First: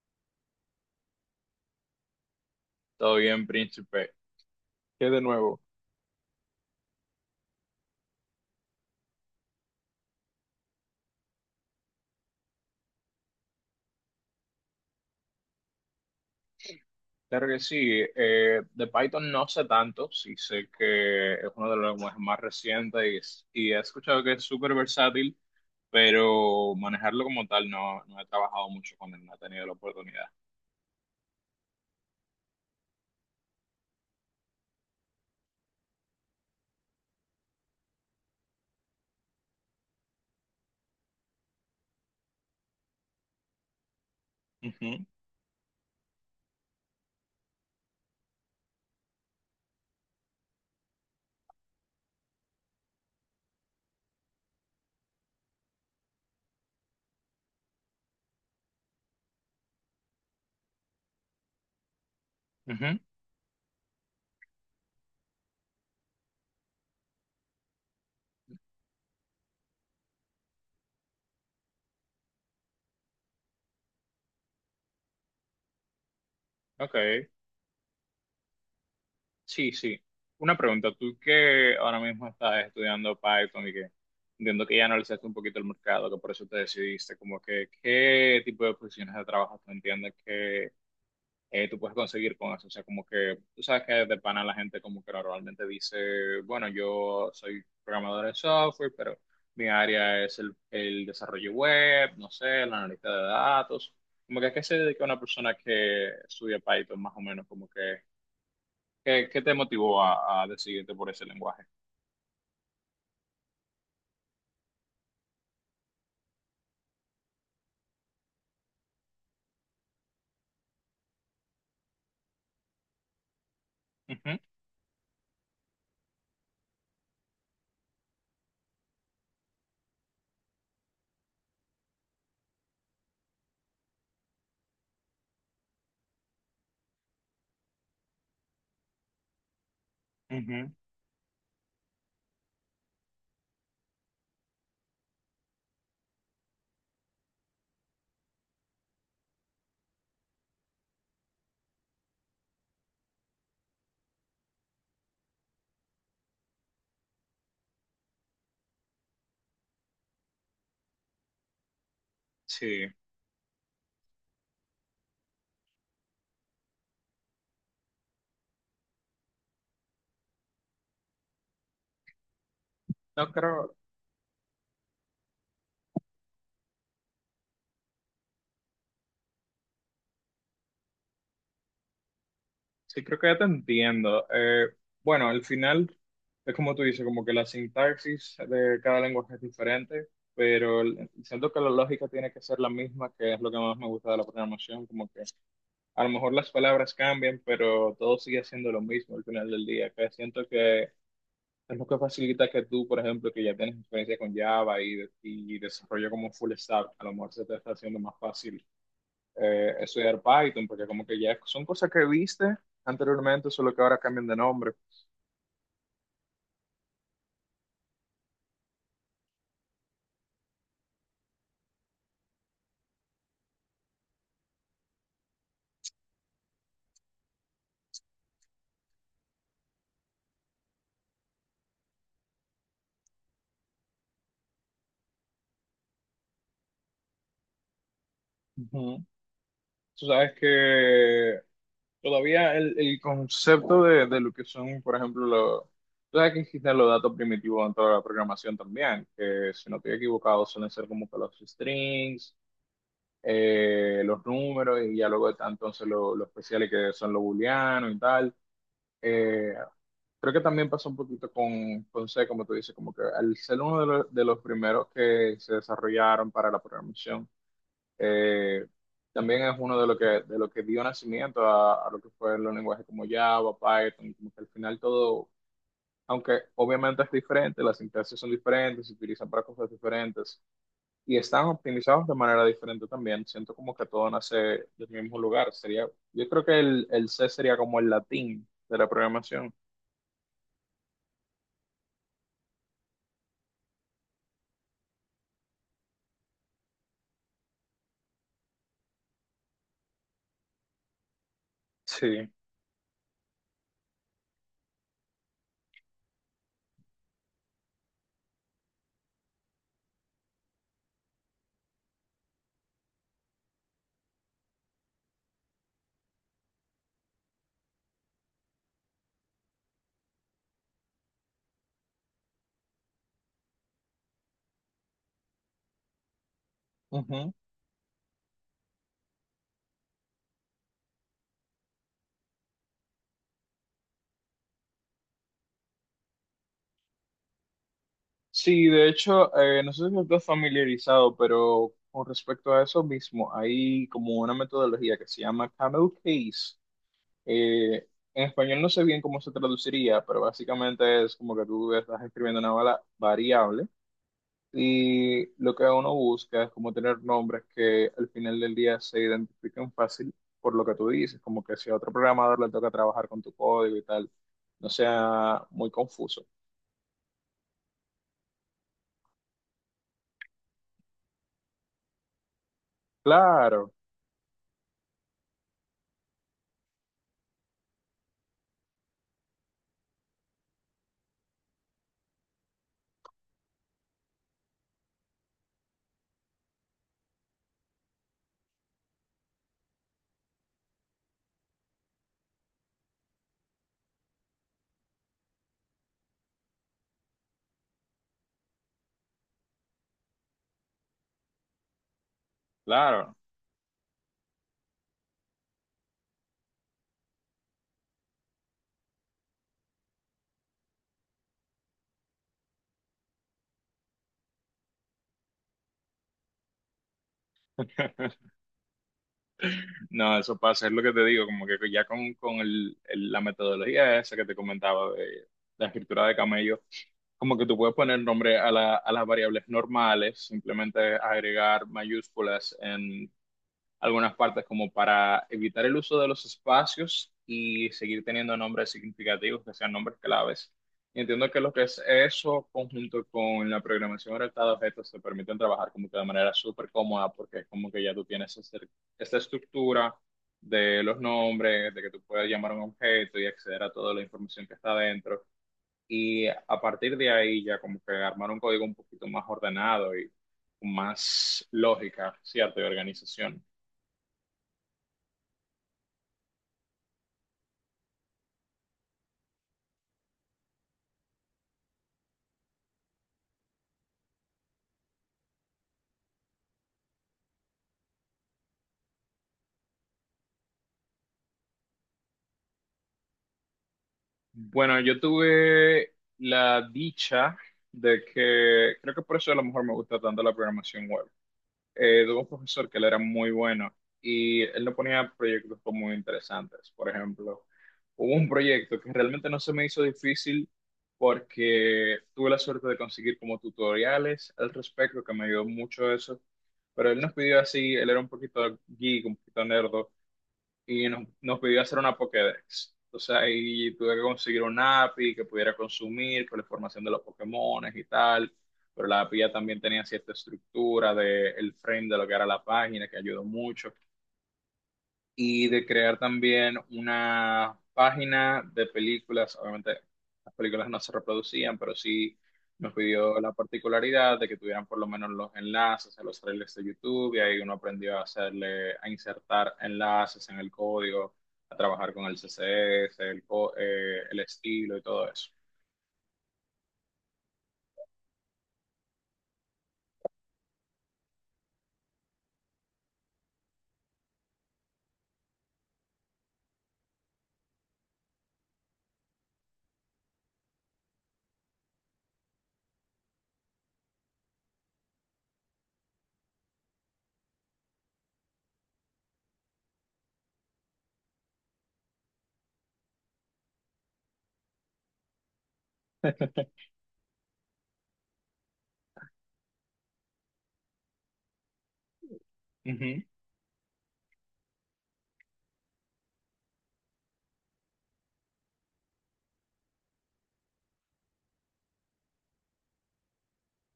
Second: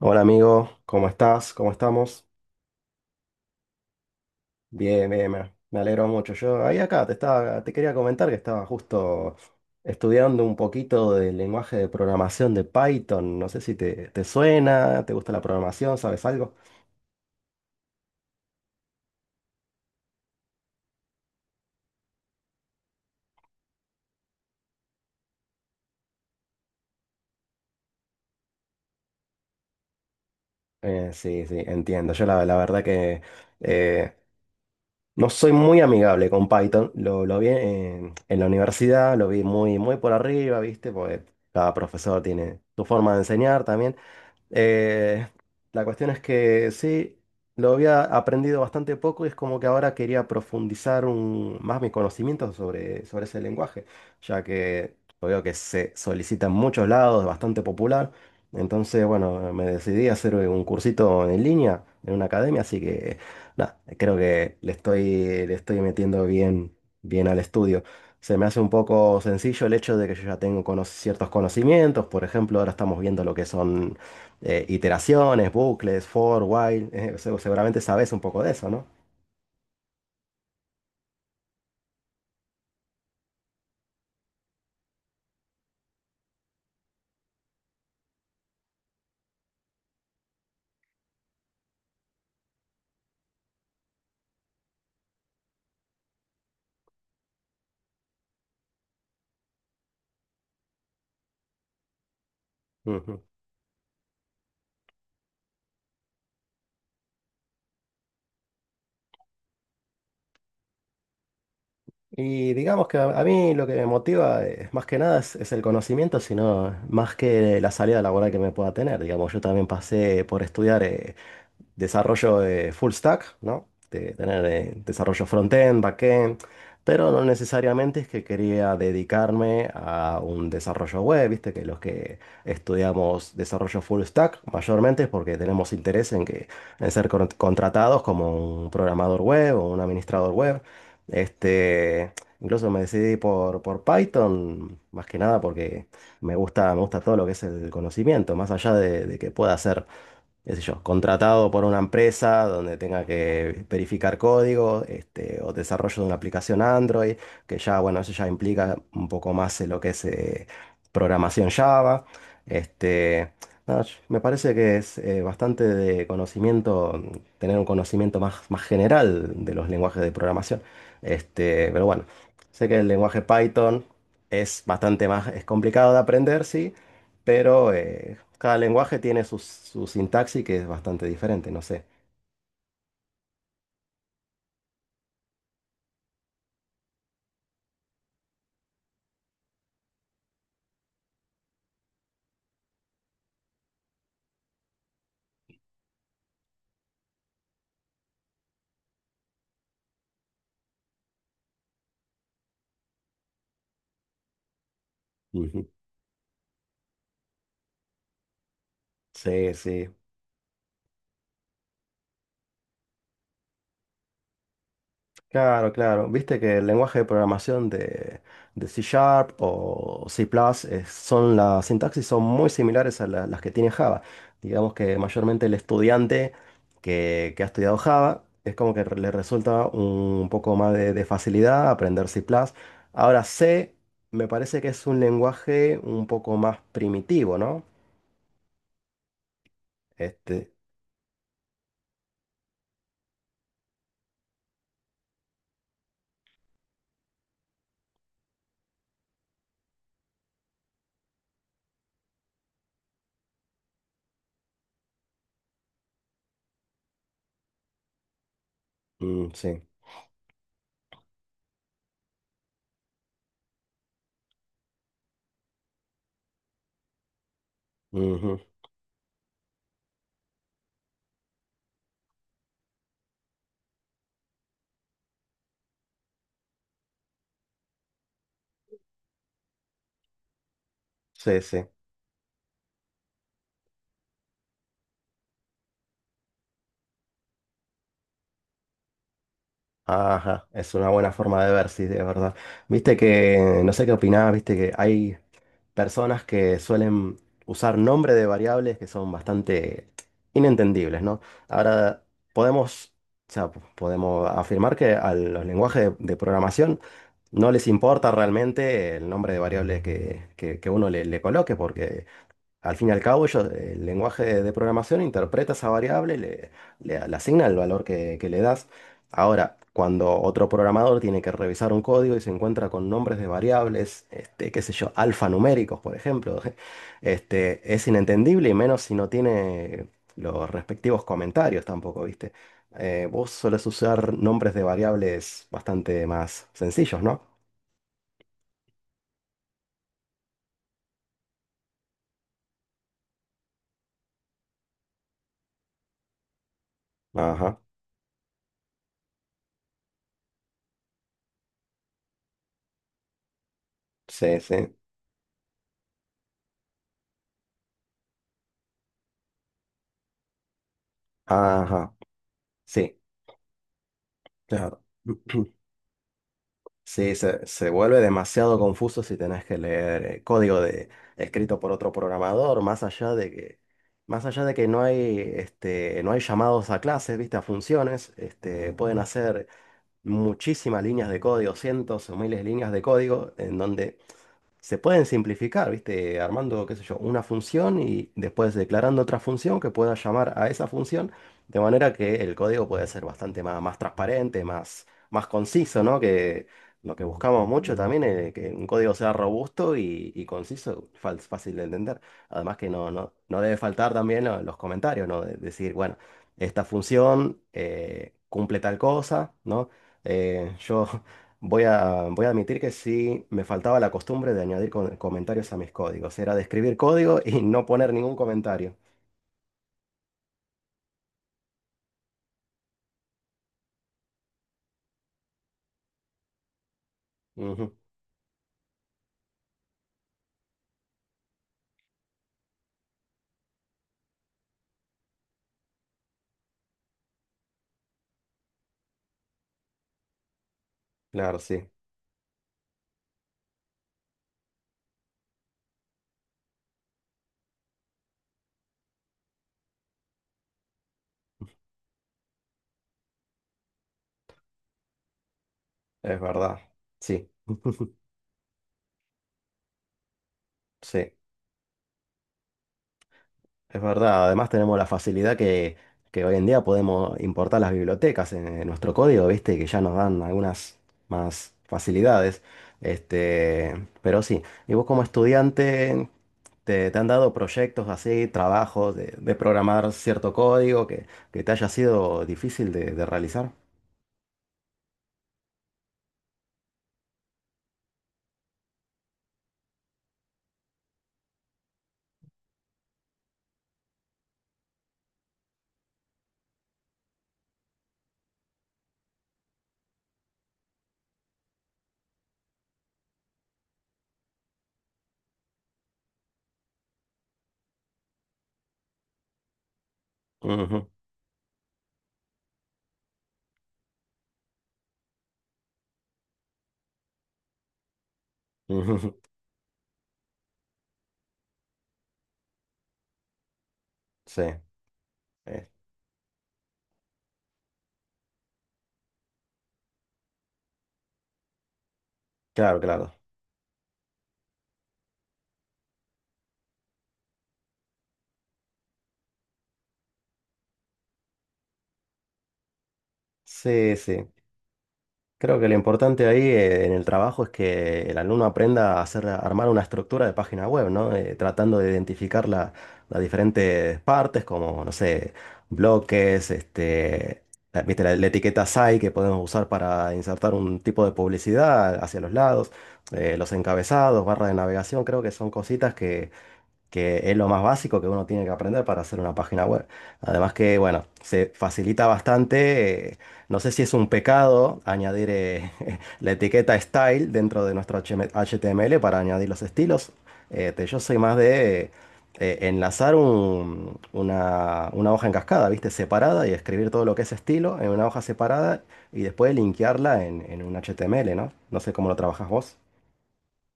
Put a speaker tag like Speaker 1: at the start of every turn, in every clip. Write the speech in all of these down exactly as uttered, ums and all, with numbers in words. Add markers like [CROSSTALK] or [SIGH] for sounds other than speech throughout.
Speaker 1: Hola amigo, ¿cómo estás? ¿Cómo estamos?
Speaker 2: Todo bien, príncipe. ¿Qué
Speaker 1: Bien,
Speaker 2: de
Speaker 1: bien, me,
Speaker 2: nuevo?
Speaker 1: me alegro mucho. Yo ahí acá te estaba, te quería comentar que estaba justo estudiando un poquito del lenguaje de programación de Python. No sé si te, te suena, te gusta la programación, ¿sabes algo?
Speaker 2: Claro que sí. Eh, de Python no sé tanto, sí sé que es uno de los lenguajes más recientes y, es- y he escuchado que es súper versátil, pero manejarlo como tal no, no he trabajado mucho con él, no he tenido la oportunidad.
Speaker 1: Eh, sí, sí, entiendo. Yo la, la verdad que eh, no soy muy amigable con Python. Lo, lo vi en, en la universidad, lo vi muy, muy por arriba, ¿viste? Porque cada profesor tiene su forma de enseñar también.
Speaker 2: Ujú,
Speaker 1: Eh, la cuestión es que sí, lo había aprendido bastante poco y es como que ahora quería profundizar un- más mi conocimiento sobre, sobre ese lenguaje, ya que yo veo que se solicita en muchos lados, es bastante popular. Entonces, bueno, me decidí a hacer un cursito en línea en una academia, así
Speaker 2: ujú.
Speaker 1: que nada, creo que le estoy, le estoy metiendo bien, bien al estudio. Se me hace un poco sencillo el hecho de que yo ya tengo cono- ciertos conocimientos, por ejemplo, ahora estamos viendo lo que son eh, iteraciones, bucles, for, while, eh, [LAUGHS]
Speaker 2: Ok,
Speaker 1: se- seguramente sabes un poco de eso, ¿no?
Speaker 2: sí, sí. Una pregunta, tú que ahora mismo estás estudiando Python y que entiendo que ya analizaste un poquito el mercado, que por eso te decidiste, como que, ¿qué tipo de posiciones de trabajo tú entiendes que eh, tú puedes conseguir con eso? O sea, como que tú sabes que de pana la gente como que normalmente dice, bueno, yo soy programador de software, pero mi área es el, el desarrollo web, no sé, el analista
Speaker 1: Ujú.
Speaker 2: de datos. Como que a qué se dedica una persona que estudia Python más o menos, como que, ¿qué, qué te motivó a, a decidirte por ese lenguaje?
Speaker 1: Y digamos que a, a mí lo que me motiva eh, más que nada es, es el conocimiento, sino más que la salida laboral que me pueda tener. Digamos, yo también pasé por estudiar eh, desarrollo de full stack, ¿no? De
Speaker 2: Ujú,
Speaker 1: tener eh, desarrollo front-end, back-end, pero no necesariamente es que quería dedicarme a un desarrollo web, viste que los que estudiamos desarrollo full stack mayormente es porque tenemos interés en que en ser con- contratados como un programador web o un administrador web.
Speaker 2: ujú.
Speaker 1: Este, incluso me decidí por, por Python, más que nada porque me gusta, me gusta todo lo que es el conocimiento, más allá de, de que pueda hacer qué sé yo, contratado por una empresa donde tenga que verificar código, este, o desarrollo de una aplicación Android, que ya, bueno, eso ya implica un poco más eh, lo que es eh, programación Java.
Speaker 2: Sí,
Speaker 1: Este, nada, yo- me parece que es eh, bastante de conocimiento, mm, tener un conocimiento más, más general de los lenguajes de programación. Este, pero bueno, sé que el lenguaje
Speaker 2: no creo.
Speaker 1: Python es bastante más, es complicado de aprender, sí, pero eh, cada lenguaje tiene su, su sintaxis que es bastante diferente, no sé.
Speaker 2: Sí, creo que ya te entiendo. Eh, bueno, al final es como tú dices, como que la sintaxis de cada lenguaje es diferente, pero el- siento que la lógica tiene que ser la misma, que es lo que más me gusta de la programación, como que a lo mejor las palabras cambian, pero todo sigue siendo lo mismo al final del día, que siento que es lo que facilita que tú, por ejemplo, que ya tienes experiencia con Java y, de- y
Speaker 1: Ujú.
Speaker 2: desarrollo como full stack, a lo mejor se te está haciendo más fácil
Speaker 1: Sí,
Speaker 2: eh,
Speaker 1: sí.
Speaker 2: estudiar Python, porque como que ya son cosas que viste anteriormente, solo que ahora cambian de nombre.
Speaker 1: Claro, claro. Viste que el lenguaje de programación de, de C Sharp o C++ Plus es- son las sintaxis son muy similares a la- las que tiene Java. Digamos que mayormente el estudiante que, que ha estudiado Java es como que le resulta un poco más de, de facilidad aprender C++ plus. Ahora C me parece que es un lenguaje un poco más primitivo, ¿no?
Speaker 2: Ujú. Tú sabes
Speaker 1: Este,
Speaker 2: que todavía el, el concepto de, de lo que son, por ejemplo, los... Tú sabes que existen los datos primitivos en toda la programación también, que si no estoy equivocado suelen ser como que los strings, eh, los números y ya luego están entonces los, los especiales que son los booleanos y tal.
Speaker 1: mm,
Speaker 2: Eh,
Speaker 1: sí.
Speaker 2: Creo que también pasó un poquito con, con C, como tú dices, como que al ser uno de los, de los primeros que se desarrollaron para la programación,
Speaker 1: Ujú.
Speaker 2: eh, también es uno de lo que, de lo que dio nacimiento a, a lo que fue los lenguajes como Java, Python, como que al final todo, aunque obviamente es diferente, las sintaxis son diferentes, se utilizan para cosas diferentes y
Speaker 1: Sí,
Speaker 2: están
Speaker 1: sí.
Speaker 2: optimizados de manera diferente también. Siento como que todo nace del mismo lugar. Sería, yo creo que el, el C sería como el latín de la programación.
Speaker 1: Ajá. Es una buena forma de ver, sí, de verdad. Viste que, no sé qué opinás, viste que hay personas que suelen usar nombres de variables que son bastante inentendibles, ¿no? Ahora,
Speaker 2: Sí.
Speaker 1: podemos, o sea, podemos afirmar que a los lenguajes de, de programación no les importa realmente el nombre de variables que, que- que uno le, le coloque, porque al fin y al cabo, ellos, el lenguaje de, de programación interpreta esa variable, le, le- le asigna el valor que, que le das. Ahora, cuando otro programador tiene que revisar un código y se encuentra con nombres de variables, este, qué sé yo, alfanuméricos, por ejemplo, [LAUGHS]
Speaker 2: Ujú.
Speaker 1: este, es inentendible y menos si no tiene los respectivos comentarios tampoco, ¿viste? Eh, vos solés usar nombres de variables bastante más sencillos, ¿no?
Speaker 2: Sí, de hecho, eh, no sé si estás familiarizado, pero con respecto a eso mismo, hay como una metodología que se llama Camel Case.
Speaker 1: Ajá,
Speaker 2: Eh, en español no sé bien cómo se traduciría, pero básicamente es como que tú estás escribiendo una bala- variable
Speaker 1: sí, sí.
Speaker 2: y lo que uno busca es como tener nombres que al final del día se identifiquen fácil por lo que tú dices, como que si a otro
Speaker 1: Ajá,
Speaker 2: programador le toca
Speaker 1: sí,
Speaker 2: trabajar con tu código y tal, no
Speaker 1: claro.
Speaker 2: sea
Speaker 1: [CLEARS THROAT]
Speaker 2: muy confuso.
Speaker 1: Sí, se, se vuelve demasiado confuso si tenés que leer eh, código de, escrito por otro programador, más allá de que,
Speaker 2: Claro,
Speaker 1: más allá de que no hay, este, no hay llamados a clases, ¿viste? A funciones, este, pueden hacer muchísimas líneas de código, cientos o miles de líneas de código, en donde se pueden simplificar, ¿viste? Armando, qué sé yo, una función y después declarando otra función que pueda llamar a esa función, de manera que el código puede ser bastante más, más transparente, más, más conciso, ¿no? Que lo que buscamos mucho también es que un código sea robusto y, y conciso, fal- fácil de entender. Además que no, no,
Speaker 2: claro.
Speaker 1: no debe faltar también lo- los comentarios, ¿no? De- decir, bueno, esta función eh, cumple tal cosa, ¿no? Eh, yo Voy a, voy a admitir que sí me faltaba la costumbre de añadir con- comentarios a mis códigos. Era de escribir código [LAUGHS] y no poner
Speaker 2: [LAUGHS]
Speaker 1: ningún comentario.
Speaker 2: No, eso pasa, es lo que te digo, como que ya con, con el- el- la metodología esa que te comentaba de la escritura de camello, como que tú puedes
Speaker 1: Ujú,
Speaker 2: poner nombre a, la- a las variables normales, simplemente agregar mayúsculas algunas partes como para evitar el uso de los espacios y seguir teniendo nombres significativos que sean nombres claves. Y entiendo
Speaker 1: claro,
Speaker 2: que lo que
Speaker 1: sí,
Speaker 2: es eso, conjunto con la programación orientada a objetos, te permiten trabajar como que de manera súper cómoda, porque es como que ya tú tienes este- esta estructura de los nombres, de que tú puedes llamar a un objeto y acceder a toda la información que está dentro.
Speaker 1: es
Speaker 2: Y
Speaker 1: verdad.
Speaker 2: a partir de
Speaker 1: Sí,
Speaker 2: ahí ya como que
Speaker 1: [LAUGHS]
Speaker 2: armar un código un poquito más ordenado y con
Speaker 1: sí.
Speaker 2: más lógica, ¿cierto? Y organización.
Speaker 1: Es verdad, además tenemos la facilidad que, que hoy en día podemos importar las bibliotecas en, en nuestro código, ¿viste? Que ya nos dan algunas más facilidades. Este, pero sí, ¿y vos como estudiante te, te han dado proyectos así, trabajos de, de programar cierto código que, que te haya sido difícil de, de realizar?
Speaker 2: Bueno, yo tuve la dicha de que, creo que por eso a lo mejor me gusta tanto la programación web. Eh, tuve un profesor que él era muy bueno y él nos ponía proyectos muy interesantes. Por ejemplo, hubo un proyecto que realmente no se me hizo difícil porque tuve la suerte de conseguir como tutoriales al respecto, que me ayudó mucho eso. Pero él nos pidió así, él era un poquito geek, un poquito nerd,
Speaker 1: Ujú,
Speaker 2: y nos, nos pidió hacer una Pokédex. Entonces ahí tuve que conseguir un A P I que pudiera consumir con la información de los Pokémones y tal, pero la
Speaker 1: ujú,
Speaker 2: A P I ya también tenía cierta estructura del frame de lo que era la página, que ayudó mucho
Speaker 1: [LAUGHS] sí,
Speaker 2: y de
Speaker 1: eh,
Speaker 2: crear también una página de películas. Obviamente las películas no se reproducían, pero sí nos
Speaker 1: claro, claro.
Speaker 2: pidió la particularidad de que tuvieran por lo menos los enlaces a los trailers de YouTube y ahí uno aprendió a hacerle, a insertar enlaces en el código, a trabajar con el C S S, el, co-
Speaker 1: Sí,
Speaker 2: eh, el
Speaker 1: sí.
Speaker 2: estilo y todo eso.
Speaker 1: Creo que lo importante ahí eh, en el trabajo es que el alumno aprenda a hacer, a armar una estructura de página web, ¿no? Eh, tratando de identificar la- las diferentes partes, como, no sé, bloques, este, la, viste, la, la etiqueta S A I que podemos usar para insertar un tipo de publicidad hacia los lados, eh, los encabezados, barra de navegación, creo que son cositas que es lo más básico que uno tiene que aprender para hacer una página web. Además que, bueno, se facilita bastante. Eh, no sé si es un pecado añadir eh, [LAUGHS] la etiqueta style dentro de nuestro H M H T M L para añadir los estilos. Eh, te- yo soy más de eh, eh,
Speaker 2: Ujú.
Speaker 1: enlazar un- una, una hoja en cascada, ¿viste? Separada y escribir todo lo que es estilo en una hoja separada y después linkearla en, en un H T M L, ¿no? No sé cómo lo trabajas vos.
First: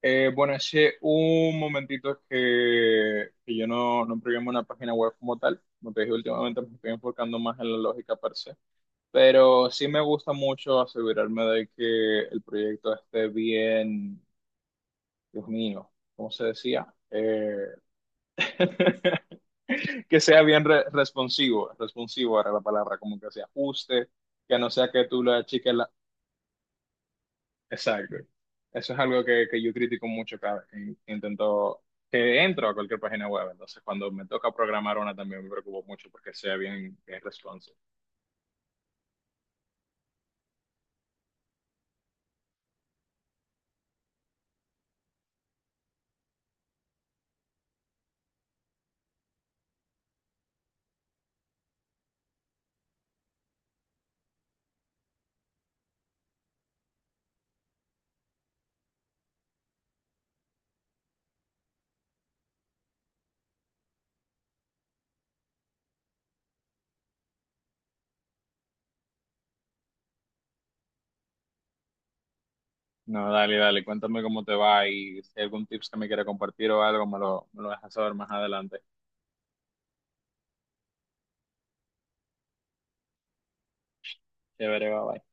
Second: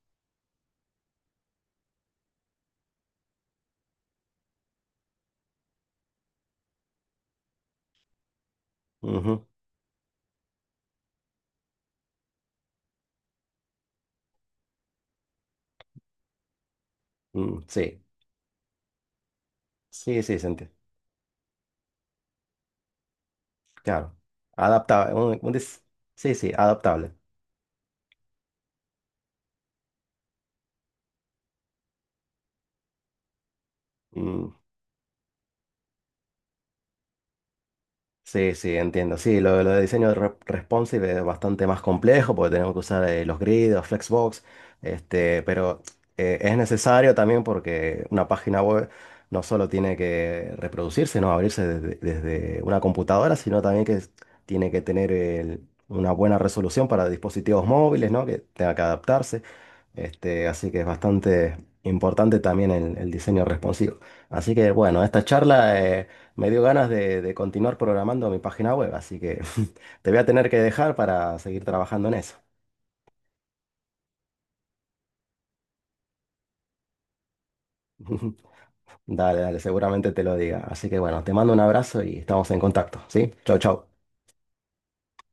Speaker 2: Eh, bueno, hace un momentito que, que yo no, no programo una página web como tal. Como te dije, últimamente me estoy enfocando más en la lógica per se.
Speaker 1: Ujú,
Speaker 2: Pero sí me gusta mucho asegurarme de que el proyecto esté bien, Dios mío, ¿cómo se decía?
Speaker 1: mm,
Speaker 2: Eh,
Speaker 1: sí,
Speaker 2: [LAUGHS] que
Speaker 1: sí, sí,
Speaker 2: sea bien
Speaker 1: sentí.
Speaker 2: re- responsivo, responsivo era la palabra, como que se ajuste,
Speaker 1: Claro.
Speaker 2: que no sea que
Speaker 1: Adaptable.
Speaker 2: tú le
Speaker 1: Un, un
Speaker 2: achiques.
Speaker 1: dis- sí, sí, adaptable.
Speaker 2: Exacto. Eso es algo que, que yo critico mucho cada vez que in- intento, que entro a cualquier página web. Entonces, cuando me toca
Speaker 1: Mm,
Speaker 2: programar una también me preocupo mucho porque sea bien, bien responsive.
Speaker 1: sí, sí, entiendo. Sí, lo, lo de diseño re- responsive es bastante más complejo porque tenemos que usar eh, los grids, los flexbox, este, pero eh, es necesario también porque una página web no solo tiene que reproducirse, no abrirse desde, desde una computadora, sino también que es- tiene que tener el- una buena resolución para dispositivos móviles, ¿no? Que tenga que adaptarse. Este, así que es bastante importante también el, el diseño responsivo. Así que bueno, esta charla eh, me dio ganas de, de continuar programando mi página web, así que [LAUGHS] te voy a tener que dejar para seguir trabajando en eso.
Speaker 2: No, dale, dale, cuéntame cómo te va y si hay algún tips que me quiera compartir o algo, me lo, me lo dejas saber más
Speaker 1: [LAUGHS]
Speaker 2: adelante.
Speaker 1: Dale, dale, seguramente te lo diga. Así que bueno, te mando un abrazo y estamos en contacto, ¿sí? Chau, chau.
Speaker 2: Chévere, bye, bye.